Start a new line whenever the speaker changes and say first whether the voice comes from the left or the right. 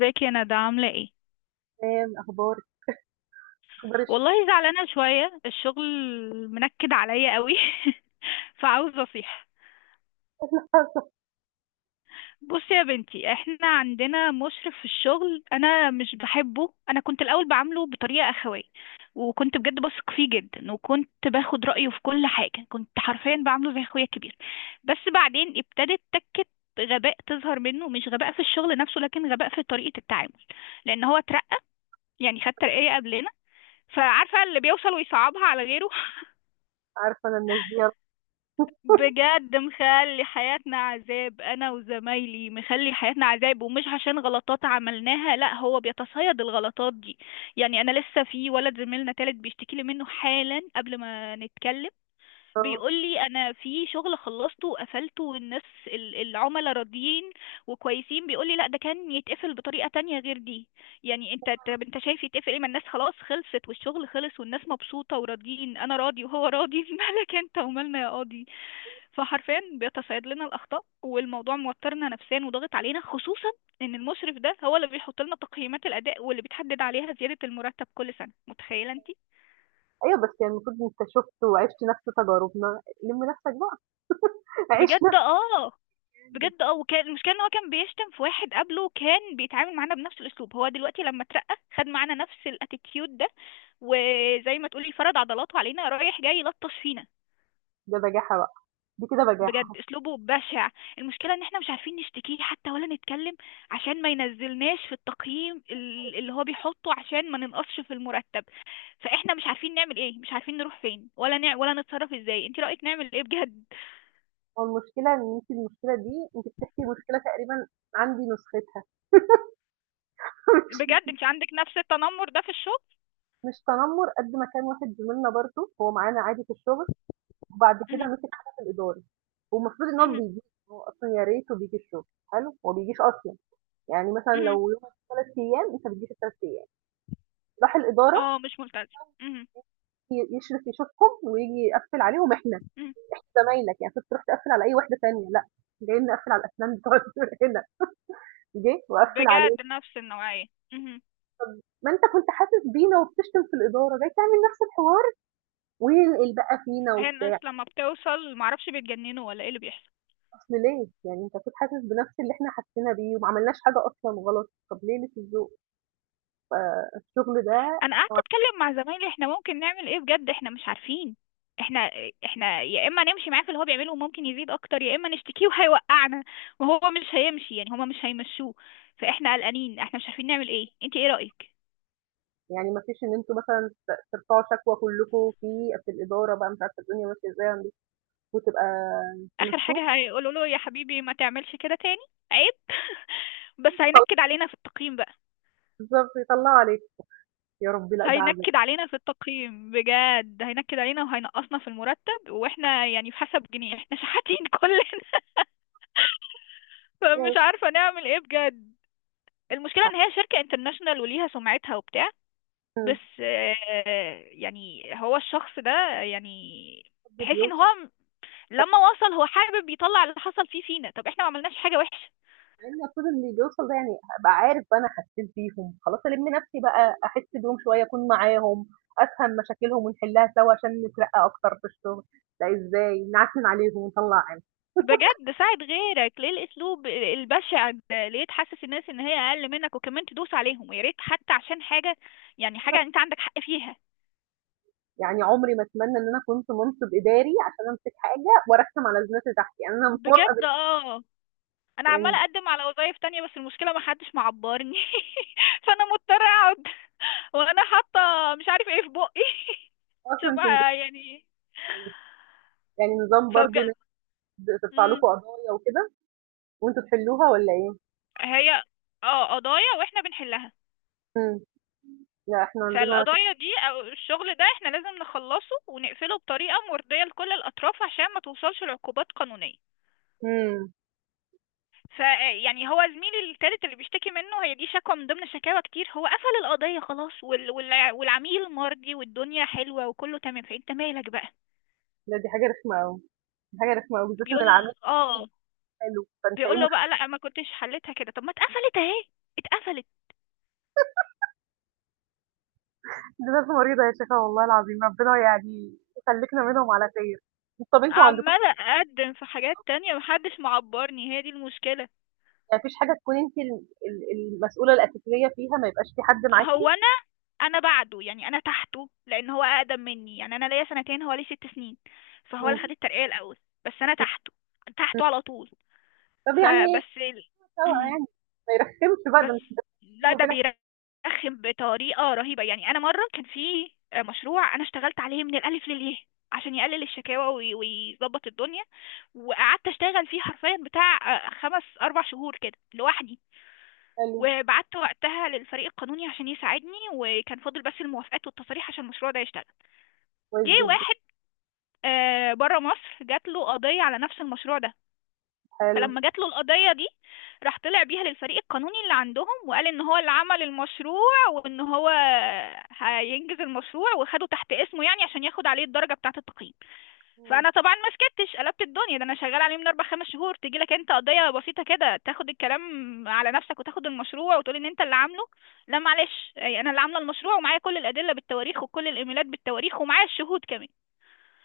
left: ازيك يا ندى، عاملة ايه؟
right: تمام، أخبارِك؟ أخبار الشغل.
left: والله زعلانة شوية. الشغل منكد عليا قوي. فعاوزة اصيح. بصي يا بنتي، احنا عندنا مشرف في الشغل انا مش بحبه. انا كنت الاول بعامله بطريقة اخوية، وكنت بجد بثق فيه جدا، وكنت باخد رأيه في كل حاجة. كنت حرفيا بعامله زي اخويا الكبير. بس بعدين ابتدت تكة غباء تظهر منه، مش غباء في الشغل نفسه، لكن غباء في طريقة التعامل. لان هو اترقى، يعني خد ترقية قبلنا، فعارفة اللي بيوصل ويصعبها على غيره.
right: عارفة أنا الناس دي.
left: بجد مخلي حياتنا عذاب، انا وزمايلي مخلي حياتنا عذاب، ومش عشان غلطات عملناها، لا، هو بيتصيد الغلطات دي. يعني انا لسه في ولد زميلنا تالت بيشتكي لي منه حالا قبل ما نتكلم.
right: آه.
left: بيقول لي انا في شغل خلصته وقفلته، والناس العملاء راضيين وكويسين، بيقول لي لا ده كان يتقفل بطريقة تانية غير دي. يعني انت، طب انت شايف يتقفل ايه؟ ما الناس خلاص خلصت، والشغل خلص، والناس مبسوطة وراضيين، انا راضي وهو راضي. مالك انت ومالنا يا قاضي؟ فحرفيا بيتصيد لنا الاخطاء، والموضوع موترنا نفسيا وضاغط علينا، خصوصا ان المشرف ده هو اللي بيحط لنا تقييمات الاداء، واللي بتحدد عليها زيادة المرتب كل سنة. متخيلة انت.
right: أيوه، بس يعني المفروض أنت شُفت وعِشت نفس تجاربنا، لِم نفسك بقى. عيش
left: بجد
right: نفسك.
left: اه. بجد اه. وكان المشكله ان هو كان بيشتم في واحد قبله كان بيتعامل معانا بنفس الاسلوب، هو دلوقتي لما اترقى خد معانا نفس الاتيتيود ده، وزي ما تقولي فرد عضلاته علينا، رايح جاي يلطش فينا.
right: ده بجاحة بقى، دي كده
left: بجد
right: بجاحة.
left: اسلوبه بشع. المشكله ان احنا مش عارفين نشتكيه حتى ولا نتكلم، عشان ما ينزلناش في التقييم اللي هو بيحطه، عشان ما ننقصش في المرتب. فاحنا مش عارفين نعمل ايه، مش عارفين نروح فين، ولا ولا نتصرف ازاي. انت رايك نعمل ايه بجد؟
right: هو المشكلة إن أنتِ، المشكلة دي أنتِ بتحكي، مشكلة تقريبًا عندي نسختها.
left: بجد
right: مش
left: انت عندك نفس التنمر ده في الشغل؟
right: مش تنمُّر، قد ما كان واحد زميلنا برضه، هو معانا عادي في الشغل، وبعد كده
left: مهم.
right: مسك حاجة في الإدارة. والمفروض إن هو
left: مهم.
right: بيجي. هو أصلًا يا ريته بييجي الشغل. حلو، هو ما بيجيش أصلًا. يعني مثلًا
left: مهم.
right: لو يومك 3 أيام، أنت بتجيش ال3 أيام. راح الإدارة
left: اه مش ممتاز. مهم.
right: يشرف يشوفهم وييجي يقفّل عليهم إحنا.
left: مهم.
right: إحنا زمايلك، يعني كنت تروح تقفّل على أي واحدة تانية؟ لأ، جاي نقفّل على الأسنان بتوع دول هنا. جِه وقفّل علينا.
left: بجد نفس النوعية. مهم.
right: ما أنت كنت حاسس بينا وبتشتم في الإدارة، جاي تعمل نفس الحوار وينقل بقى فينا
left: هي الناس
right: وبتاع.
left: لما بتوصل معرفش بيتجننوا ولا ايه اللي بيحصل.
right: أصل ليه؟ يعني أنت أكيد حاسس بنفس اللي إحنا حسينا بيه، وما عملناش حاجة أصلًا غلط. طب ليه؟ للذوق؟ فالشغل ده،
left: انا قعدت اتكلم مع زمايلي، احنا ممكن نعمل ايه بجد؟ احنا مش عارفين. احنا احنا يا اما نمشي معاه في اللي هو بيعمله وممكن يزيد اكتر، يا اما نشتكيه وهيوقعنا، وهو مش هيمشي، يعني هما مش هيمشوه. فاحنا قلقانين، احنا مش عارفين نعمل ايه. انت ايه رأيك؟
right: يعني ما فيش إن أنتم مثلًا ترفعوا شكوى كلّكم في الإدارة بقى؟ مش عارفة الدنيا ماشية إزاي عندكم وتبقى
left: اخر
right: تمشّوه.
left: حاجة هيقولوا له يا حبيبي ما تعملش كده تاني، عيب. بس هينكد علينا في التقييم بقى.
right: بالضبط يطلّعوا عليكم. يا ربي لأ، ده عذاب.
left: هينكد علينا في التقييم بجد، هينكد علينا وهينقصنا في المرتب، واحنا يعني في حسب جنيه، احنا شحاتين كلنا. فمش
right: ماشي.
left: عارفة نعمل ايه بجد. المشكلة ان هي شركة انترناشونال وليها سمعتها وبتاع،
right: إمم.
left: بس آه، يعني هو الشخص ده يعني
right: حد
left: تحسي ان
right: بيوصل.
left: هو لما وصل، هو حابب يطلع اللي حصل فيه فينا. طب احنا ما عملناش حاجة وحشة.
right: مع إن المفروض اللي بيوصل ده يعني أبقى عارف بقى، أنا حسيت بيهم، خلاص ألِم نفسي بقى، أحس بيهم شوية، أكون معاهم، أفهم مشاكلهم ونحلها سوا عشان نترقى أكتر في الشغل. لأ، إزاي نعكنن عليهم ونطلّع عين؟
left: بجد ساعد غيرك، ليه الاسلوب البشع ده؟ ليه تحسس الناس ان هي اقل منك، وكمان تدوس عليهم؟ ويا ريت حتى عشان حاجه، يعني حاجه
right: حاجة،
left: انت عندك حق فيها.
right: يعني عمري ما أتمنى إن أنا كنت منصب إداري عشان أمسك حاجة وأرخم على الناس اللي تحتي. يعني أنا موافقة
left: بجد اه. انا
right: يعني
left: عماله اقدم على وظايف تانية، بس المشكله ما حدش معبرني. فانا مضطره اقعد. وانا حاطه مش عارف ايه في بقي. عشان
right: أصلًا كنتم،
left: يعني،
right: يعني نظام برضه إن
left: فبجد.
right: أنتم ترفع
left: مم.
right: لكم قضايا وكده وأنتم تحلوها، والّا إيه؟
left: هي اه، قضايا واحنا بنحلها.
right: إمم. لأ إحنا عندنا.
left: فالقضايا دي أو الشغل ده احنا لازم نخلصه ونقفله بطريقة مرضية لكل الأطراف، عشان ما توصلش لعقوبات قانونية.
right: إمم.
left: فيعني هو زميلي التالت اللي بيشتكي منه، هي دي شكوى من ضمن شكاوى كتير. هو قفل القضية خلاص، والعميل مرضي، والدنيا حلوة وكله تمام، فانت مالك بقى؟
right: لأ، دي حاجة رخمة أوي، دي حاجة رخمة أوي، بالذات إن
left: بيقول
right: العميل كمان مدّي.
left: اه،
right: حلو، فأنت
left: بيقول
right: إيه
left: له
right: مشكلة
left: بقى لا ما كنتش حلتها كده. طب ما اتقفلت اهي، اتقفلت.
right: دي؟ ناس مريضة يا شيخة، والله العظيم ربنا يعني يخلّيكنا منهم على خير. طَب أنتم عندكم
left: عمالة اقدم في حاجات تانية، محدش معبرني، هي دي المشكلة.
right: ما فيش حاجة تكون أنتِ ال المسؤولة الأساسية فيها، ما يبقاش في حد معاكِ؟
left: هو انا بعده، يعني انا تحته، لان هو اقدم مني، يعني انا ليا سنتين هو ليه ست سنين، فهو
right: إمم.
left: اللي خد الترقية الاول، بس انا تحته،
right: إمم.
left: تحته على طول.
right: طَب يعني
left: فبس ال...
right: سوا
left: مم.
right: يعني، ما يرخّمش بقى ده؟
left: بس
right: أنتِ
left: لا،
right: بيني
left: ده
right: وبينك.
left: بيرخم بطريقة رهيبة. يعني انا مرة كان في مشروع انا اشتغلت عليه من الالف للياء، عشان يقلل الشكاوى ويظبط الدنيا، وقعدت اشتغل فيه حرفيا بتاع خمس اربع شهور كده لوحدي،
right: حلو.
left: وبعت وقتها للفريق القانوني عشان يساعدني، وكان فاضل بس الموافقات والتصاريح عشان المشروع ده يشتغل.
right: كويس
left: جه
right: جدًا.
left: واحد بره مصر جات له قضية على نفس المشروع ده،
right: حلو.
left: فلما جات له القضية دي، راح طلع بيها للفريق القانوني اللي عندهم وقال ان هو اللي عمل المشروع، وان هو هينجز المشروع، وخده تحت اسمه، يعني عشان ياخد عليه الدرجة بتاعة التقييم.
right: إمم.
left: فانا طبعا ما سكتش، قلبت الدنيا. ده انا شغال عليه من اربع خمس شهور، تيجي لك انت قضية بسيطة كده تاخد الكلام على نفسك، وتاخد المشروع وتقول ان انت اللي عامله؟ لا معلش، يعني انا اللي عاملة المشروع، ومعايا كل الادلة بالتواريخ، وكل الايميلات بالتواريخ، ومعايا الشهود كمان.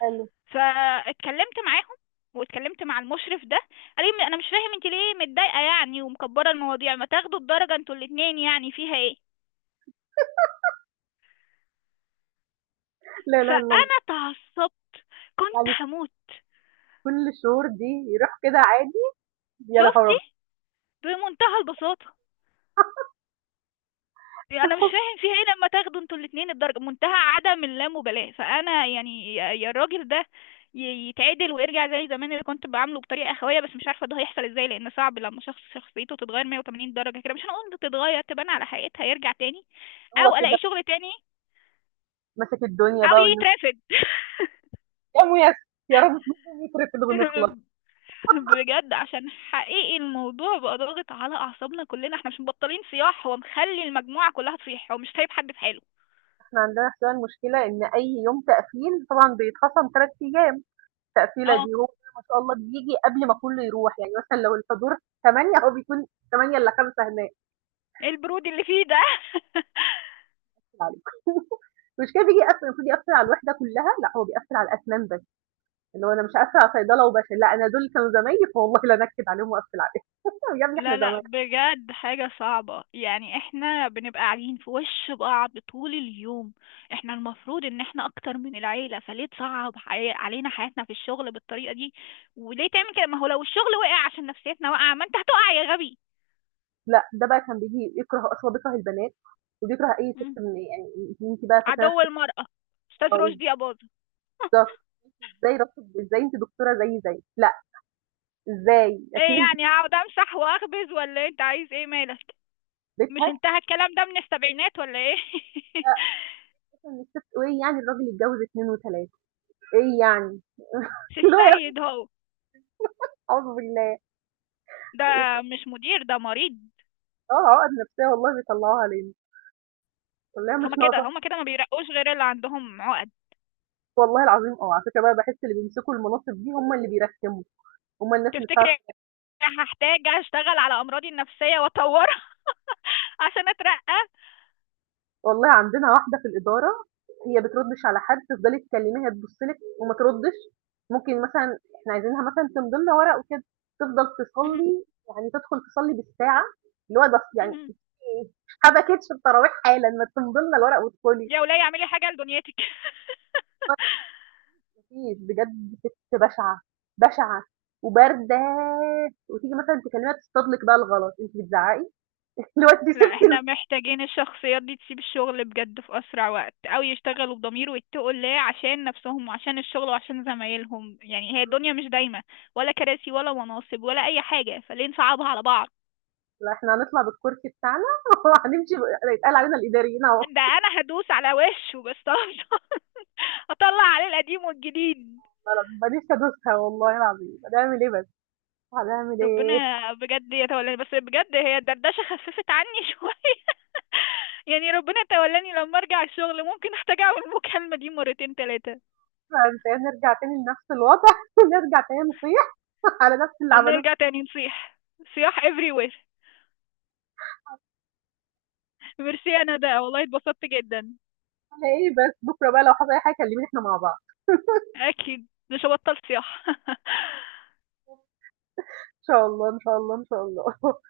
right: حلو.
left: فاتكلمت معاهم، واتكلمت مع المشرف ده، قال لي انا مش فاهم انت ليه متضايقه يعني، ومكبره المواضيع، ما تاخدوا الدرجه انتوا الاتنين، يعني فيها ايه؟
right: لا إله إلا الله.
left: فانا تعصبت، كنت
right: يعني
left: هموت.
right: كل الشهور دي يروح كده عادي؟ يا
left: شفتي؟
right: لهوي!
left: بمنتهى البساطه، يعني انا مش فاهم فيها ايه لما تاخدوا انتوا الاتنين الدرجه. منتهى عدم اللامبالاه. فانا يعني يا الراجل ده ي- يتعدل ويرجع زي زمان اللي كنت بعامله بطريقه اخويه، بس مش عارفه ده هيحصل ازاي، لان صعب لما شخص شخصيته تتغير 180 درجه كده. مش هنقول تتغير، تبان على حقيقتها. يرجع تاني،
right: هو
left: او
right: كده
left: الاقي شغل تاني،
right: ماسك الدنيا
left: او
right: بقى.
left: يترفد.
right: يا ميسر. يا رب تكون يترفد ونخلص.
left: بجد، عشان حقيقي الموضوع بقى ضاغط على اعصابنا كلنا، احنا مش مبطلين صياح، هو مخلي المجموعه كلها تصيح، هو مش سايب حد في حاله.
right: احنا عندنا حسين، المشكلة ان اي يوم تقفيل طبعا بيتخصم 3 ايام. التقفيلة
left: اه.
right: دي هو ما شاء الله بيجي قبل ما كله يروح، يعني مثلا لو الحضور 8، هو بيكون 8 الا 5 هناك.
left: ايه البرود اللي فيه ده؟
right: عليك! المشكله بيجي يقفل، المفروض يقفل على الوحده كلها، لا هو بيقفل على الاسنان بس، اللي هو انا مش هقفل على صيدله وبشر. لا، انا دول كانوا زمايلي، فوالله لا انكد عليهم واقفل عليهم. يا ابني احنا
left: لا لا،
right: زمايل.
left: بجد حاجة صعبة. يعني احنا بنبقى قاعدين في وش بعض طول اليوم، احنا المفروض ان احنا اكتر من العيلة، فليه تصعب علينا حياتنا في الشغل بالطريقة دي؟ وليه تعمل كده؟ ما هو لو الشغل وقع عشان نفسيتنا واقعة، ما انت هتقع يا غبي.
right: لا ده بقى كان بيجي يكره، اصلا بيكره البنات وبيكره اي ست.
left: مم.
right: من يعني انت بقى فاكره
left: عدو
right: نفسك؟
left: المرأة. استاذ
right: أو
left: رشدي يا باظة.
right: ده، ازاي رفض؟ ازاي انت دكتوره زي لا؟ ازاي؟
left: ايه
right: اكيد انت في
left: يعني، هقعد امسح واخبز ولا إيه؟ انت عايز ايه؟ مالك؟ مش
right: بيتها.
left: انتهى الكلام ده من السبعينات ولا ايه؟
right: لا، اصلا الست، ايه يعني الراجل يتجوز اتنين وتلاته؟ ايه يعني؟
left: مش
right: اللي هو يا
left: السيد
right: أخي
left: هو
right: اعوذ بالله.
left: ده. مش مدير، ده مريض.
right: اه، عقد نفسيه والله بيطلعوها علينا، والله مش
left: هما كده،
right: ناقصه.
left: هما كده ما بيرقوش غير اللي عندهم عقد.
right: والله العظيم، اه، على فكره بقى بحس اللي بيمسكوا المناصب دي هم اللي بيرخموا، هم الناس اللي بتعرف.
left: تفتكري هحتاج اشتغل على امراضي النفسية واطورها عشان اترقى؟
right: والله عندنا واحدة في الإدارة، هي بتردش على حد. تفضلي تكلميها تبصلك وما تردش. ممكن مثلا احنا عايزينها مثلا تمضي لنا ورق وكده، تفضل
left: مهم.
right: تصلي، يعني تدخل تصلي بالساعة. اللي هو ده يعني،
left: مهم.
right: في إيه؟ حبكتش التراويح؟ حالا ما تمضي لنا الورق وادخلي.
left: يا ولاية اعملي حاجة لدنيتك.
right: مفيش، بجد ست بشعة، بشعة وباردة. وتيجي مثلا تكلميها تصطدلك بقى الغلط انت بتزعقي. اللي هو انت
left: لا،
right: سبتي
left: احنا
right: الم-
left: محتاجين الشخصيات دي تسيب الشغل بجد في اسرع وقت، او يشتغلوا بضمير ويتقوا الله عشان نفسهم، وعشان الشغل، وعشان زمايلهم. يعني هي الدنيا مش دايمة، ولا كراسي، ولا مناصب، ولا اي حاجة، فليه نصعبها على بعض؟
right: لا، احنا هنطلع بالكرسي بتاعنا، وهنمشي بقى. هيتقال علينا الإداريين اهو.
left: ده انا هدوس على وشه بس طبعا، هطلع عليه القديم والجديد.
right: فأنا ما نفسي أدوسها والله العظيم. هنعمل إيه بس؟ هنعمل إيه؟
left: ربنا بجد يتولاني، بس بجد هي الدردشة خففت عني شوية. يعني ربنا يتولاني لما ارجع الشغل، ممكن احتاج اعمل المكالمة دي مرتين تلاتة،
right: بعد كده نرجع تاني لنفس الوضع، نرجع تاني نصيح على نفس اللي
left: او
right: عملوه.
left: نرجع تاني نصيح. صياح everywhere. ميرسي، انا ده والله اتبسطت جدا.
right: فينا إيه بس؟ بكرة بقى لو حصل أي حاجة كلميني، إحنا مع بعض.
left: اكيد مش هبطل صياح.
right: إن شاء الله، إن شاء الله، إن شاء الله.